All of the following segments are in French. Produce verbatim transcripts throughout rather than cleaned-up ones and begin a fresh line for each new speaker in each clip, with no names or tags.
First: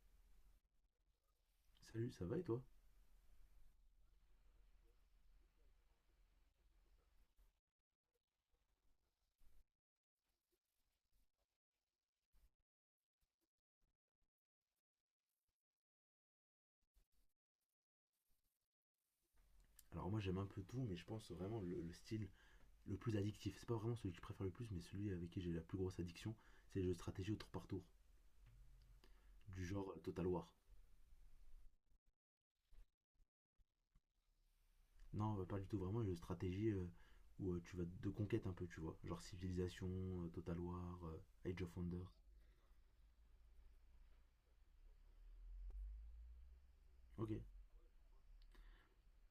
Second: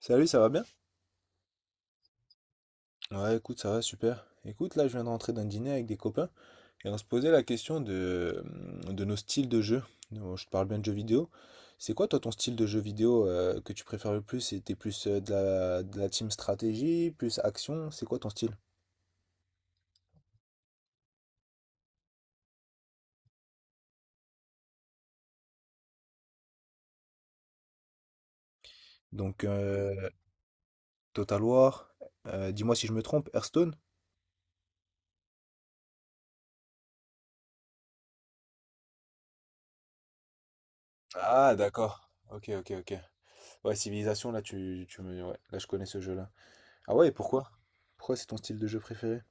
Salut, ça va bien?
Salut, ça va et toi?
Ouais, écoute, ça va super. Écoute, là, je viens de rentrer d'un dîner avec des copains et on se posait la question de, mm, de nos styles de jeu. Donc, je te parle bien de jeux vidéo. C'est quoi, toi, ton style de jeu vidéo euh, que tu préfères le plus? C'était plus euh, de la, de la team stratégie, plus action? C'est quoi ton style?
Alors moi j'aime un peu tout, mais je pense vraiment le, le style le plus addictif. C'est pas vraiment celui que je préfère le plus, mais celui avec qui j'ai la plus grosse addiction, c'est les jeux de stratégie au tour par tour,
Donc,
du genre
euh,
euh, Total War.
Total War, euh, dis-moi si je me trompe, Hearthstone?
Non, euh, pas du tout, vraiment les jeux de stratégie euh, où euh, tu vas de conquête un peu, tu vois. Genre Civilization, euh, Total War, euh,
Ah,
Age of
d'accord.
Wonders.
Ok, ok, ok. Ouais, Civilisation, là, tu, tu me... Ouais, là, je connais ce jeu-là. Ah ouais, et
Ok. Et
pourquoi? Pourquoi c'est ton style de jeu préféré?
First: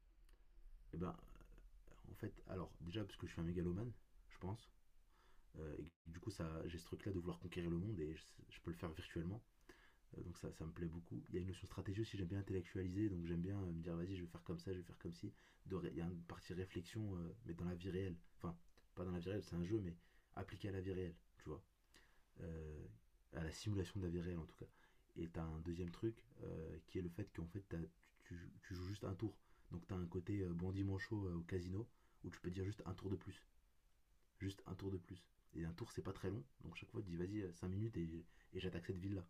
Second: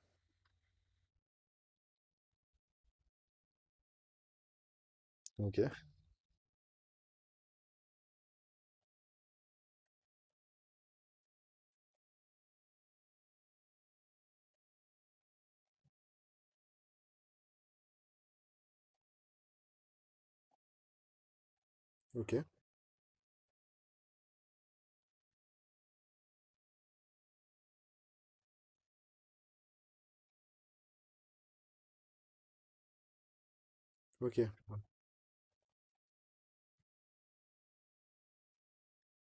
ben, euh, en fait, alors déjà parce que je suis un mégalomane, je pense.
Ok,
Euh, et que, du coup, ça, j'ai ce truc-là de vouloir conquérir le monde et je, je peux le faire virtuellement. Euh, donc ça, ça me plaît beaucoup. Il y a une notion de stratégie aussi, j'aime bien intellectualiser, donc j'aime bien euh, me dire vas-y, je vais faire comme ça, je vais faire comme ci. Il y a une partie réflexion, euh, mais dans la vie réelle. Enfin, pas dans la vie réelle, c'est un jeu, mais appliqué à la vie réelle, tu vois.
ok,
Euh, à la simulation de la vie réelle en tout cas. Et t'as un deuxième truc euh, qui est le fait qu'en fait tu, tu- joues juste un tour. Donc t'as un côté euh, bon dimanche euh, au casino où tu peux dire juste un tour de plus.
ok.
Juste un tour de plus. Et un tour c'est pas très long, donc chaque fois tu dis vas-y euh, cinq minutes et, et j'attaque cette ville là.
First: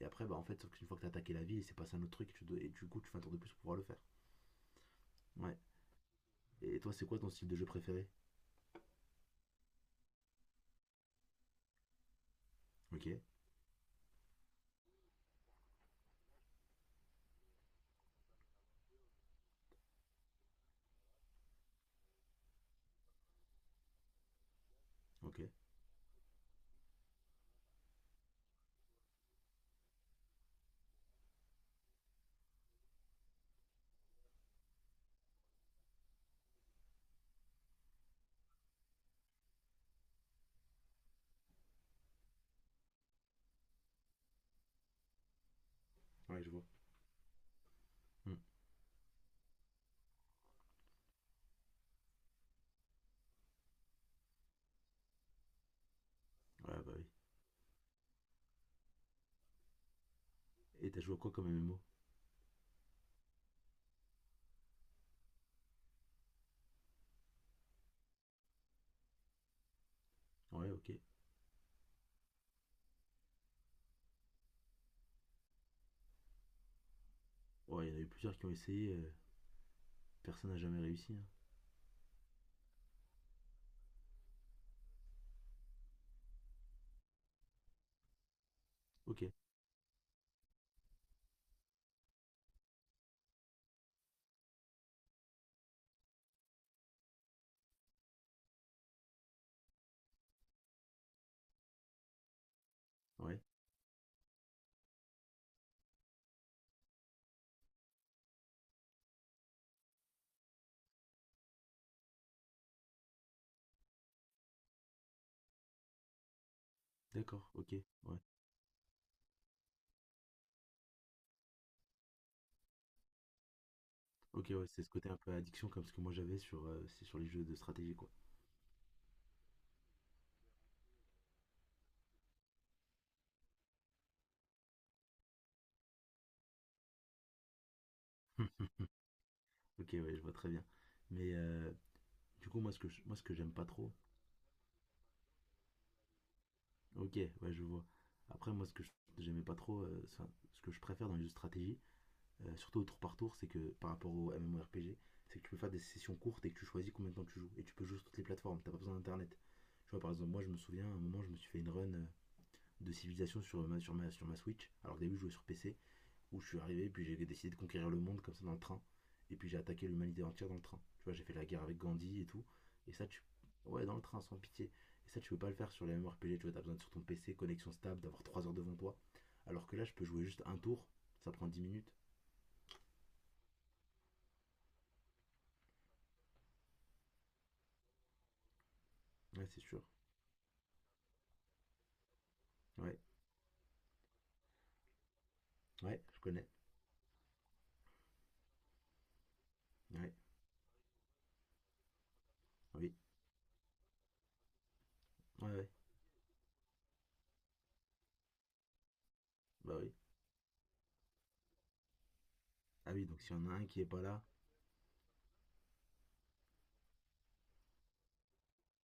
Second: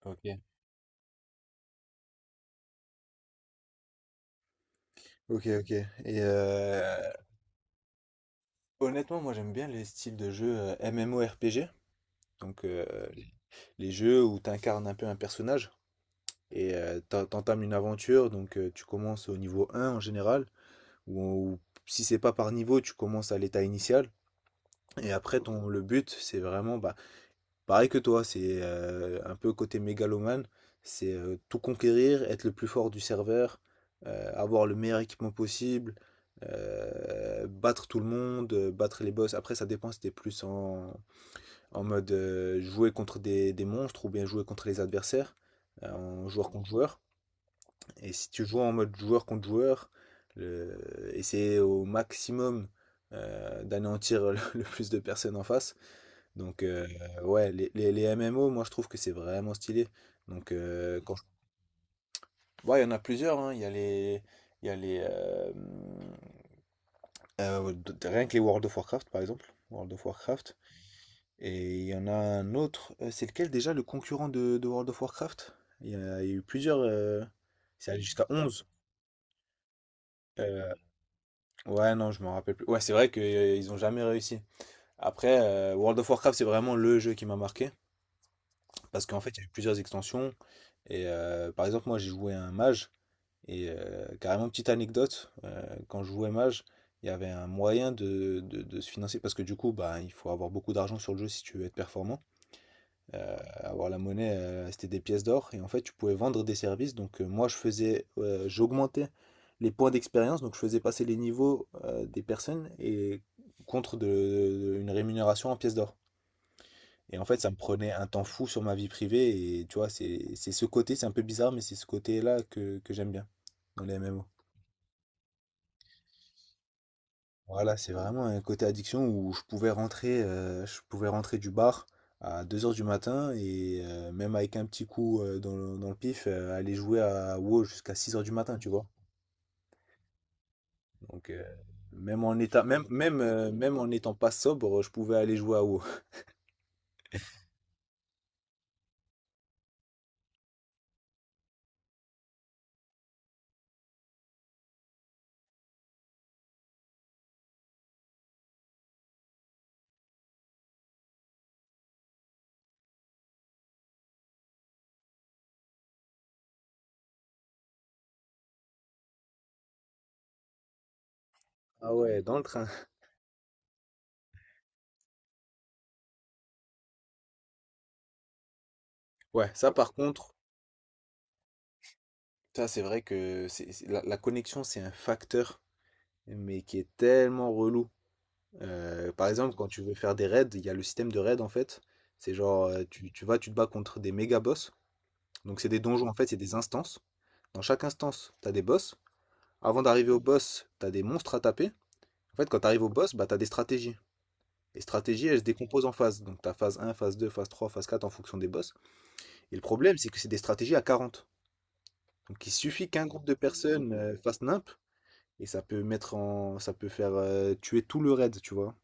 Et après, bah
Ok.
en fait, sauf qu'une fois que t'as attaqué la ville, il s'est passé un autre truc, tu dois- et du coup, tu fais un tour de plus pour pouvoir le faire.
Ok,
Ouais.
ok. Et
Et
euh,
toi, c'est quoi ton style de jeu préféré?
honnêtement, moi j'aime bien les styles de jeux euh, MMORPG, donc euh,
Ok,
les jeux où tu incarnes un peu un personnage et euh, t'en- t'entames une aventure, donc euh, tu commences au niveau un en général, ou, ou si c'est pas par niveau, tu commences à l'état initial. Et après,
ok.
ton, le but, c'est vraiment, bah, pareil que toi, c'est euh, un peu côté mégalomane, c'est euh, tout conquérir, être le plus fort du serveur, euh, avoir le meilleur équipement possible, euh, battre tout le monde, euh, battre les boss. Après, ça dépend si t'es plus en, en mode euh, jouer contre des, des monstres ou bien jouer contre les adversaires, euh, en
Ouais, je
joueur
vois.
contre joueur. Et si
Hmm.
tu joues en mode joueur contre joueur, le- essayer au maximum euh, d'anéantir le plus de personnes en face. Donc,
Ouais,
euh,
bah oui.
ouais, les, les, les M M O, moi je trouve que c'est vraiment stylé. Donc,
Et t'as
euh,
joué
quand
à
je-
quoi comme M M O?
ouais, il y en a plusieurs, hein. Il y a les. Il y a les euh, euh, ouais, d- rien que les World of Warcraft, par exemple. World of Warcraft.
Ouais, ok.
Et il y en a un autre. euh, C'est lequel déjà le concurrent de, de World of Warcraft? Il y a, il y a eu plusieurs. euh,
Ouais, il
C'est
y en
allé
a eu
jusqu'à
plusieurs qui ont
onze.
essayé, euh, personne n'a
Euh,
jamais réussi, hein.
ouais, non, je me rappelle plus. Ouais, c'est vrai qu'ils ont jamais réussi. Après, euh, World of Warcraft, c'est vraiment le jeu qui m'a marqué. Parce qu'en
Ok,
fait, il y a eu plusieurs extensions. Et euh, par exemple, moi, j'ai joué un mage. Et euh, carrément, petite anecdote, euh, quand je jouais mage, il y avait un moyen de, de- de se financer. Parce que du coup, bah, il faut avoir beaucoup d'argent sur le jeu si tu veux être performant. Euh,
ouais,
Avoir la monnaie, euh, c'était des pièces d'or. Et en fait, tu pouvais vendre des services. Donc, euh, moi, je faisais, euh, j'augmentais les points d'expérience. Donc, je faisais passer les niveaux euh, des personnes et contre de, une rémunération en pièces d'or. Et en fait,
d'accord,
ça me
ok,
prenait un
ouais.
temps fou sur ma vie privée. Et tu vois, c'est c'est ce côté, c'est un peu bizarre, mais c'est ce côté-là que, que j'aime bien dans les M M O.
Ok, ouais, c'est ce côté un peu addiction comme ce que moi j'avais sur, euh, c'est sur les jeux de
Voilà, c'est
stratégie, quoi.
vraiment un côté addiction où je pouvais rentrer, euh, je pouvais rentrer du bar à deux heures du matin et euh, même avec un petit coup euh, dans le, dans le pif, euh, aller jouer à WoW jusqu'à six heures du matin, tu vois.
ok, ouais, je vois très bien.
Donc,
Mais
euh,
euh,
même en
du coup,
état,
moi, ce
même,
que je- moi,
même,
ce que
euh,
j'aime pas
même en
trop,
n'étant pas sobre, je pouvais aller jouer à WoW.
ok, ouais, je vois. Après, moi, ce que je- j'aimais pas trop, euh, enfin, ce que je préfère dans les jeux de stratégie, euh, surtout au tour par tour, c'est que par rapport au M M O R P G, c'est que tu peux faire des sessions courtes et que tu choisis combien de temps tu joues. Et tu peux jouer sur toutes les plateformes, t'as pas besoin d'internet. Tu vois, par exemple, moi, je me souviens, à un moment, je me suis fait une run euh, de civilisation sur ma, sur ma, sur ma Switch. Alors, au début, je jouais sur P C où je suis arrivé, puis j'ai décidé de conquérir le monde comme ça dans le train. Et puis j'ai attaqué l'humanité entière dans le train. Tu vois, j'ai fait la guerre avec
Ah
Gandhi
ouais,
et
dans le
tout.
train.
Et ça, tu. Ouais, dans le train, sans pitié. Et ça, tu peux pas le faire sur les M M O R P G. Tu vois, t'as besoin de sur ton P C, connexion stable, d'avoir trois heures devant toi.
Ouais,
Alors
ça
que là,
par
je peux jouer
contre,
juste un tour. Ça prend dix minutes.
ça c'est vrai que c'est, c'est- la, la connexion c'est un facteur mais qui est tellement relou. Euh, par
Ouais,
exemple,
c'est
quand
sûr.
tu veux faire des raids, il y a le système de raid en fait. C'est genre, euh,
Ouais,
tu, tu vas, tu te bats contre des méga boss. Donc, c'est des
ouais,
donjons en
je
fait, c'est
connais.
des instances. Dans chaque instance, t'as des boss. Avant d'arriver
Ouais,
au boss, t'as des monstres à taper. En fait, quand t'arrives au
oui.
boss, bah, t'as des stratégies. Les stratégies, elles se
Ouais, ouais.
décomposent en phases. Donc, t'as phase un, phase deux, phase trois, phase quatre en fonction des boss. Et le
Bah oui.
problème, c'est que c'est des stratégies à quarante. Donc, il suffit
Ah
qu'un
oui, donc
groupe de
s'il y en a un qui est
personnes
pas
euh,
là,
fasse nimp et ça peut mettre en, ça peut faire euh, tuer tout le raid, tu vois.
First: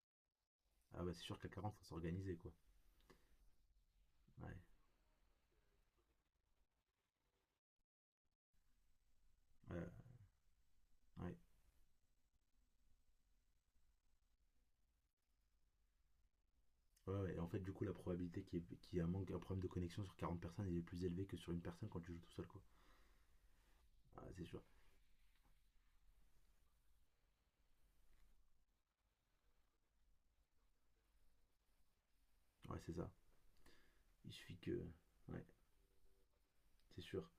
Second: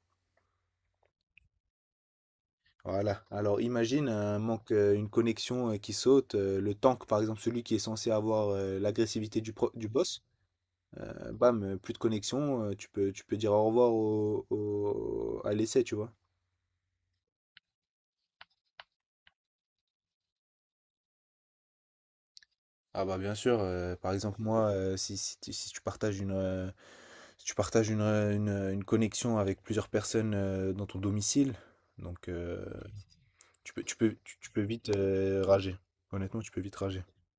ah bah c'est sûr qu'à quarante faut s'organiser, quoi.
Voilà. Alors imagine un
Ouais,
manque, euh, une connexion euh, qui saute, euh, le tank par exemple, celui qui est censé avoir euh, l'agressivité du, pro- du
ouais,
boss, euh,
ouais.
bam, euh, plus de connexion, euh, tu peux, tu peux dire au revoir au, au- à l'essai, tu vois.
Ouais, ouais. Et en fait, du coup, la probabilité qu'il y, ait- qu'il y ait un, manque, un problème de connexion sur quarante personnes elle est plus élevée que sur une personne quand tu joues tout seul, quoi.
Ah bah bien sûr, euh, par
Ah,
exemple
c'est sûr.
moi, euh, si, si, tu si tu partages une, euh, si tu partages une, euh, une, euh, une connexion avec plusieurs personnes euh, dans ton domicile, donc euh,
Ouais, c'est ça.
tu peux, tu peux,
Il
tu, tu
suffit
peux
que.
vite euh,
Ouais,
rager. Honnêtement, tu peux vite
c'est
rager.
sûr.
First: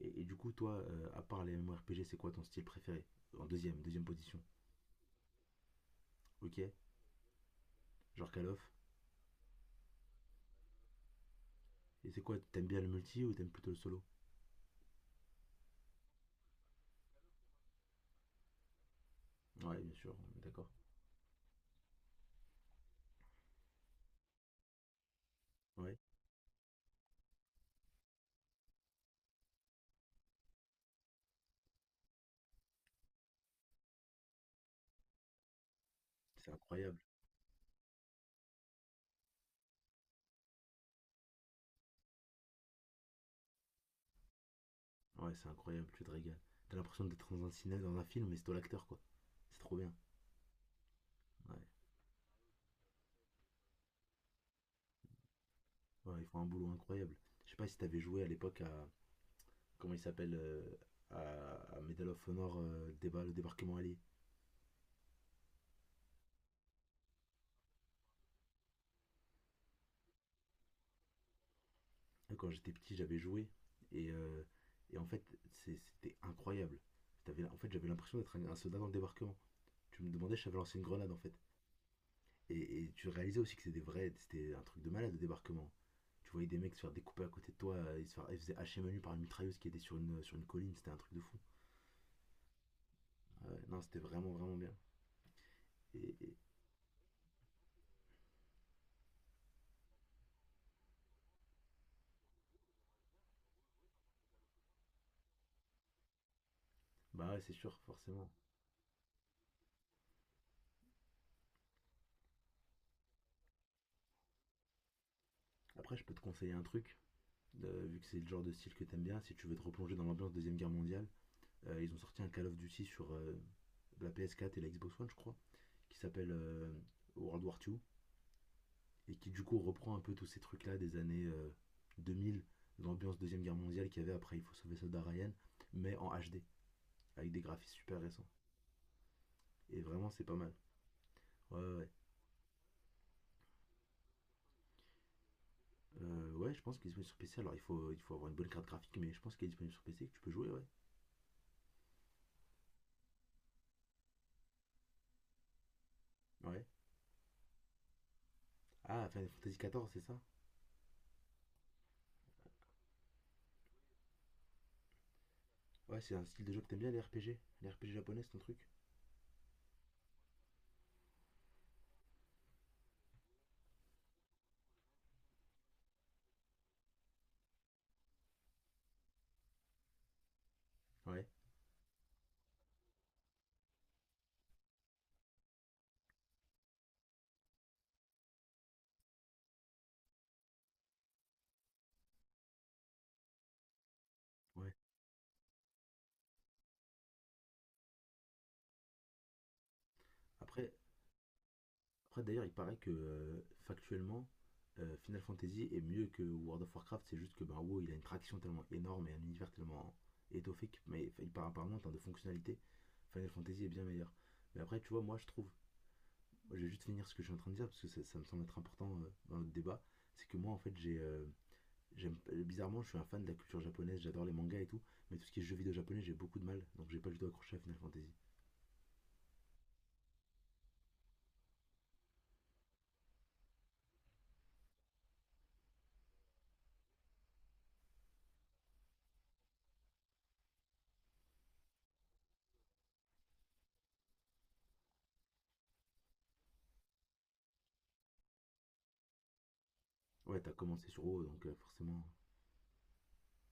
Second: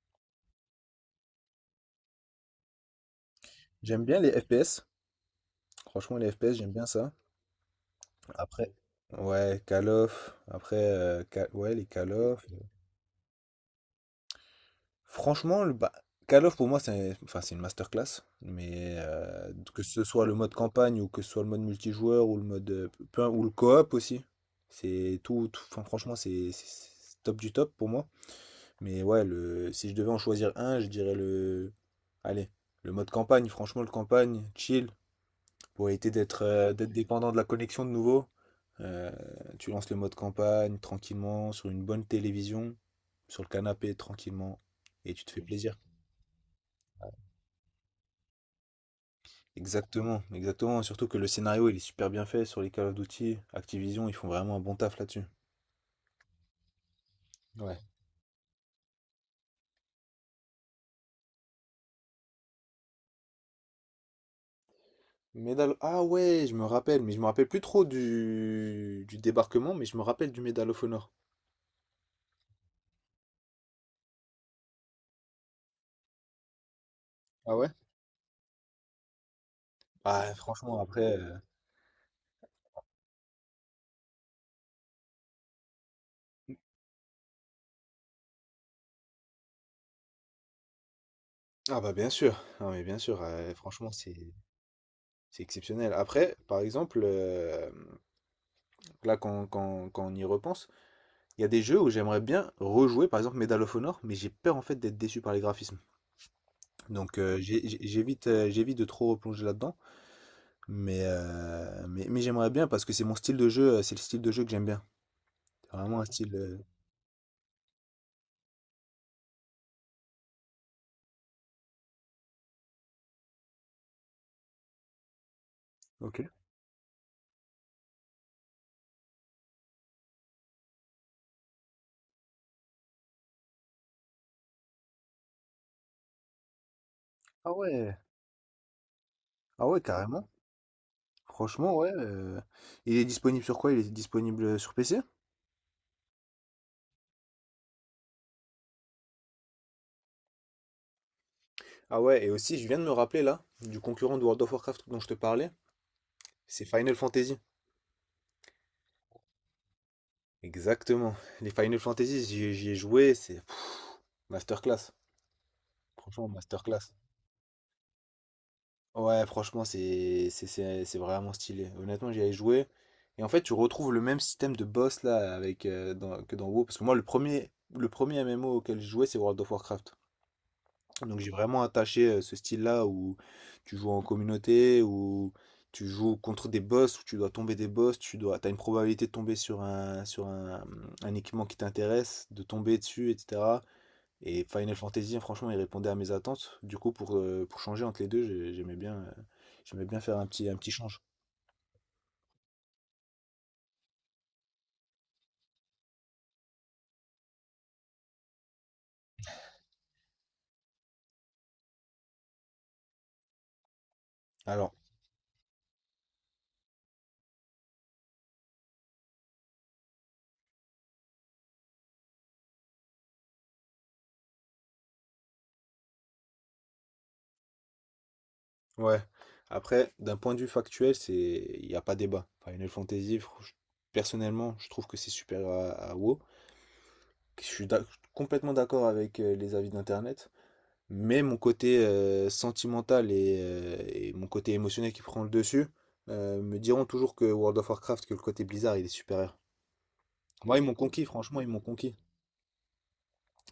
Et, et du coup, toi, euh, à part les M M O R P G, c'est quoi ton style préféré? En deuxième, deuxième
J'aime bien les
position.
F P S. Franchement, les F P S,
Ok.
j'aime bien ça.
Genre Call of.
Après, ouais, Call of. Après, euh, Ca- ouais, les
Et
Call
c'est quoi?
of.
T'aimes bien le multi ou t'aimes plutôt le solo?
Franchement, le, bah, Call of pour moi, c'est enfin, c'est une masterclass. Mais euh,
Ouais,
que
bien
ce
sûr,
soit le
on est
mode
d'accord.
campagne ou que ce soit le mode multijoueur ou le mode euh, peu- ou le co-op aussi, c'est tout, tout- enfin,
Ouais,
franchement, c'est c'est- c'est top du top pour moi. Mais ouais, le, si je devais en choisir un, je dirais le. Allez, le mode campagne. Franchement, le campagne, chill. Pour éviter d'être
c'est
euh, d'être
incroyable.
dépendant de la connexion de nouveau. Euh, Tu lances le mode campagne tranquillement sur une bonne télévision, sur le canapé tranquillement, et tu te
Ouais,
fais
c'est
plaisir.
incroyable, tu te régales. T'as l'impression d'être dans un cinéma, dans un film, mais c'est toi l'acteur, quoi. C'est trop bien.
Exactement, exactement. Surtout que le
Ouais,
scénario il est super bien fait sur les Call of Duty, Activision, ils font vraiment un bon taf là-dessus.
ouais, ils font un boulot incroyable. Je sais pas si
Ouais.
t'avais joué à l'époque à comment il s'appelle euh, à, à Medal of Honor euh, déba- le débarquement allié.
Medal... Ah ouais, je me rappelle, mais je me rappelle plus trop du... du débarquement, mais je me rappelle du Medal of Honor.
Quand j'étais petit, j'avais joué et, euh, et en fait, c'était incroyable.
Ah
En
ouais?
fait, j'avais l'impression d'être un, un soldat dans le débarquement. Tu me
Ah,
demandais si j'avais lancé
franchement,
une grenade
après.
en fait.
euh,
Et, et tu réalisais aussi que c'était des vrais, c'était un truc de malade le débarquement. Tu voyais des mecs se faire découper à côté de toi, euh, ils se, faire, ils se faisaient hacher menu par une mitrailleuse qui était sur une, sur une colline, c'était un truc de fou.
Ah bah bien sûr, non mais bien sûr, euh,
Ouais, non,
franchement,
c'était
c'est
vraiment vraiment bien.
C'est exceptionnel.
Et,
Après,
et-
par exemple, euh, là, quand, quand- quand on y repense, il y a des jeux où j'aimerais bien rejouer, par exemple Medal of Honor, mais j'ai peur en fait d'être déçu par les graphismes. Donc
bah
euh,
ouais, c'est
j'ai-
sûr,
j'ai- j'évite
forcément.
euh, j'évite de trop replonger là-dedans, mais, euh, mais, mais j'aimerais bien parce que c'est mon style de jeu, euh, c'est le style de jeu que j'aime bien. C'est
Après,
vraiment
je
un
peux te
style...
conseiller
euh,
un truc euh, vu que c'est le genre de style que t'aimes bien, si tu veux te replonger dans l'ambiance Deuxième Guerre mondiale, euh, ils ont sorti un Call of Duty sur euh, la P S quatre et la Xbox One, je crois, qui
Ok.
s'appelle euh, World War Two et qui du coup reprend un peu tous ces trucs-là des années euh, deux mille, l'ambiance Deuxième Guerre mondiale qu'il y avait après Il faut sauver Soldat Ryan, mais en H D, avec des
Ah
graphismes
ouais.
super récents.
Ah ouais,
Et vraiment, c'est
carrément.
pas mal. Ouais,
Franchement,
ouais, ouais.
ouais. euh, Il est disponible sur quoi? Il est disponible sur P C?
Euh, ouais, je pense qu'il est disponible sur P C. Alors, il faut, il faut avoir une bonne carte graphique, mais je pense qu'il est disponible sur P C, que tu peux jouer, ouais.
Ah ouais, et aussi, je viens de me rappeler là, du concurrent de World of Warcraft dont je te parlais, c'est
Ouais.
Final Fantasy.
Ah, Final Fantasy quatorze, c'est ça?
Exactement. Les Final Fantasy, j'y j'y ai joué, c'est pff, masterclass.
Ouais, c'est un
Franchement,
style de jeu que t'aimes
masterclass.
bien, les R P G. Les R P G japonais, c'est ton truc?
Ouais, franchement, c'est c'est- c'est- c'est vraiment stylé. Honnêtement, j'y ai joué. Et en fait, tu retrouves le même système de boss là avec, euh, dans- que dans WoW. Parce que moi, le premier, le premier M M O auquel j'ai joué, c'est World of Warcraft. Donc
Ouais,
j'ai vraiment attaché euh, ce style-là où tu joues en communauté, où tu joues contre des boss, où tu dois tomber des boss, tu dois, t'as une probabilité de tomber sur un, sur un, un équipement qui t'intéresse, de tomber dessus, et cetera. Et
ouais.
Final Fantasy, franchement, il répondait à mes attentes. Du coup, pour, euh, pour changer entre les deux, j'ai- j'aimais bien, euh, j'aimais bien faire un petit, un petit
Après,
change.
après d'ailleurs, il paraît que euh, factuellement, euh, Final Fantasy est mieux que World of Warcraft. C'est juste que ben, WoW, il a une traction tellement énorme et un univers tellement étoffé que, mais enfin, il part apparemment en termes de fonctionnalité, Final Fantasy est bien meilleur. Mais
Alors,
après, tu vois, moi, je trouve, moi, je vais juste finir ce que je suis en train de dire parce que ça, ça me semble être important euh, dans notre débat. C'est que moi, en fait, j'ai, euh, j'aime, bizarrement, je suis un fan de la culture japonaise. J'adore les mangas et tout, mais tout ce qui est jeux vidéo japonais, j'ai beaucoup de mal. Donc, j'ai pas du tout accroché à Final Fantasy.
ouais. Après, d'un point de vue factuel, c'est, il n'y a pas débat. Final Fantasy, fr- je- personnellement, je trouve que c'est supérieur à, à WoW. Je suis d'ac- complètement d'accord avec euh, les avis d'Internet. Mais mon côté euh, sentimental et, euh, et mon côté émotionnel qui prend le dessus euh, me diront toujours que World of Warcraft, que le côté Blizzard, il est supérieur.
Ouais, t'as
Moi, ils m'ont
commencé sur
conquis,
WoW,
franchement,
donc
ils
euh,
m'ont conquis.
forcément.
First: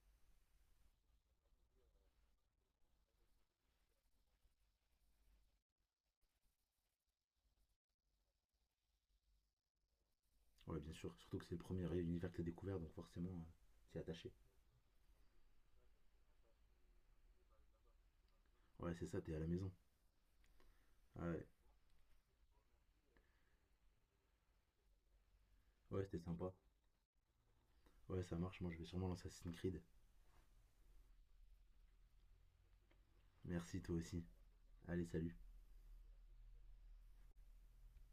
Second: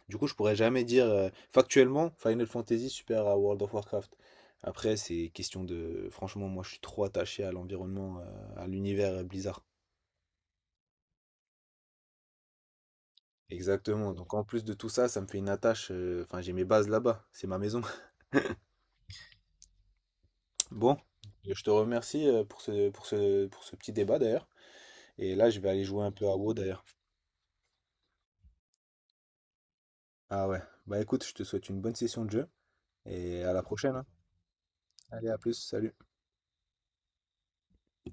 Du coup, je pourrais jamais dire euh, factuellement Final Fantasy supérieur à World of Warcraft. Après, c'est question de. Franchement, moi, je suis trop attaché à l'environnement, euh, à l'univers euh, Blizzard.
Ouais, bien sûr. Surtout que c'est le premier univers que t'as découvert, donc forcément, euh, t'y es
Exactement.
attaché.
Donc, en plus de tout ça, ça me fait une attache. euh, Enfin, j'ai mes bases là-bas. C'est ma maison.
Ouais, c'est ça, t'es à la maison.
Bon,
Ah ouais,
je te remercie euh, pour ce, pour ce, pour ce petit débat d'ailleurs. Et là, je vais aller jouer
ouais,
un
c'était
peu à WoW
sympa.
d'ailleurs.
Ouais, ça marche. Moi, je vais sûrement lancer Assassin's Creed.
Ah ouais. Bah écoute, je te souhaite une bonne session de jeu. Et à la
Merci,
prochaine,
toi
hein.
aussi. Allez,
Allez, à
salut.
plus. Salut.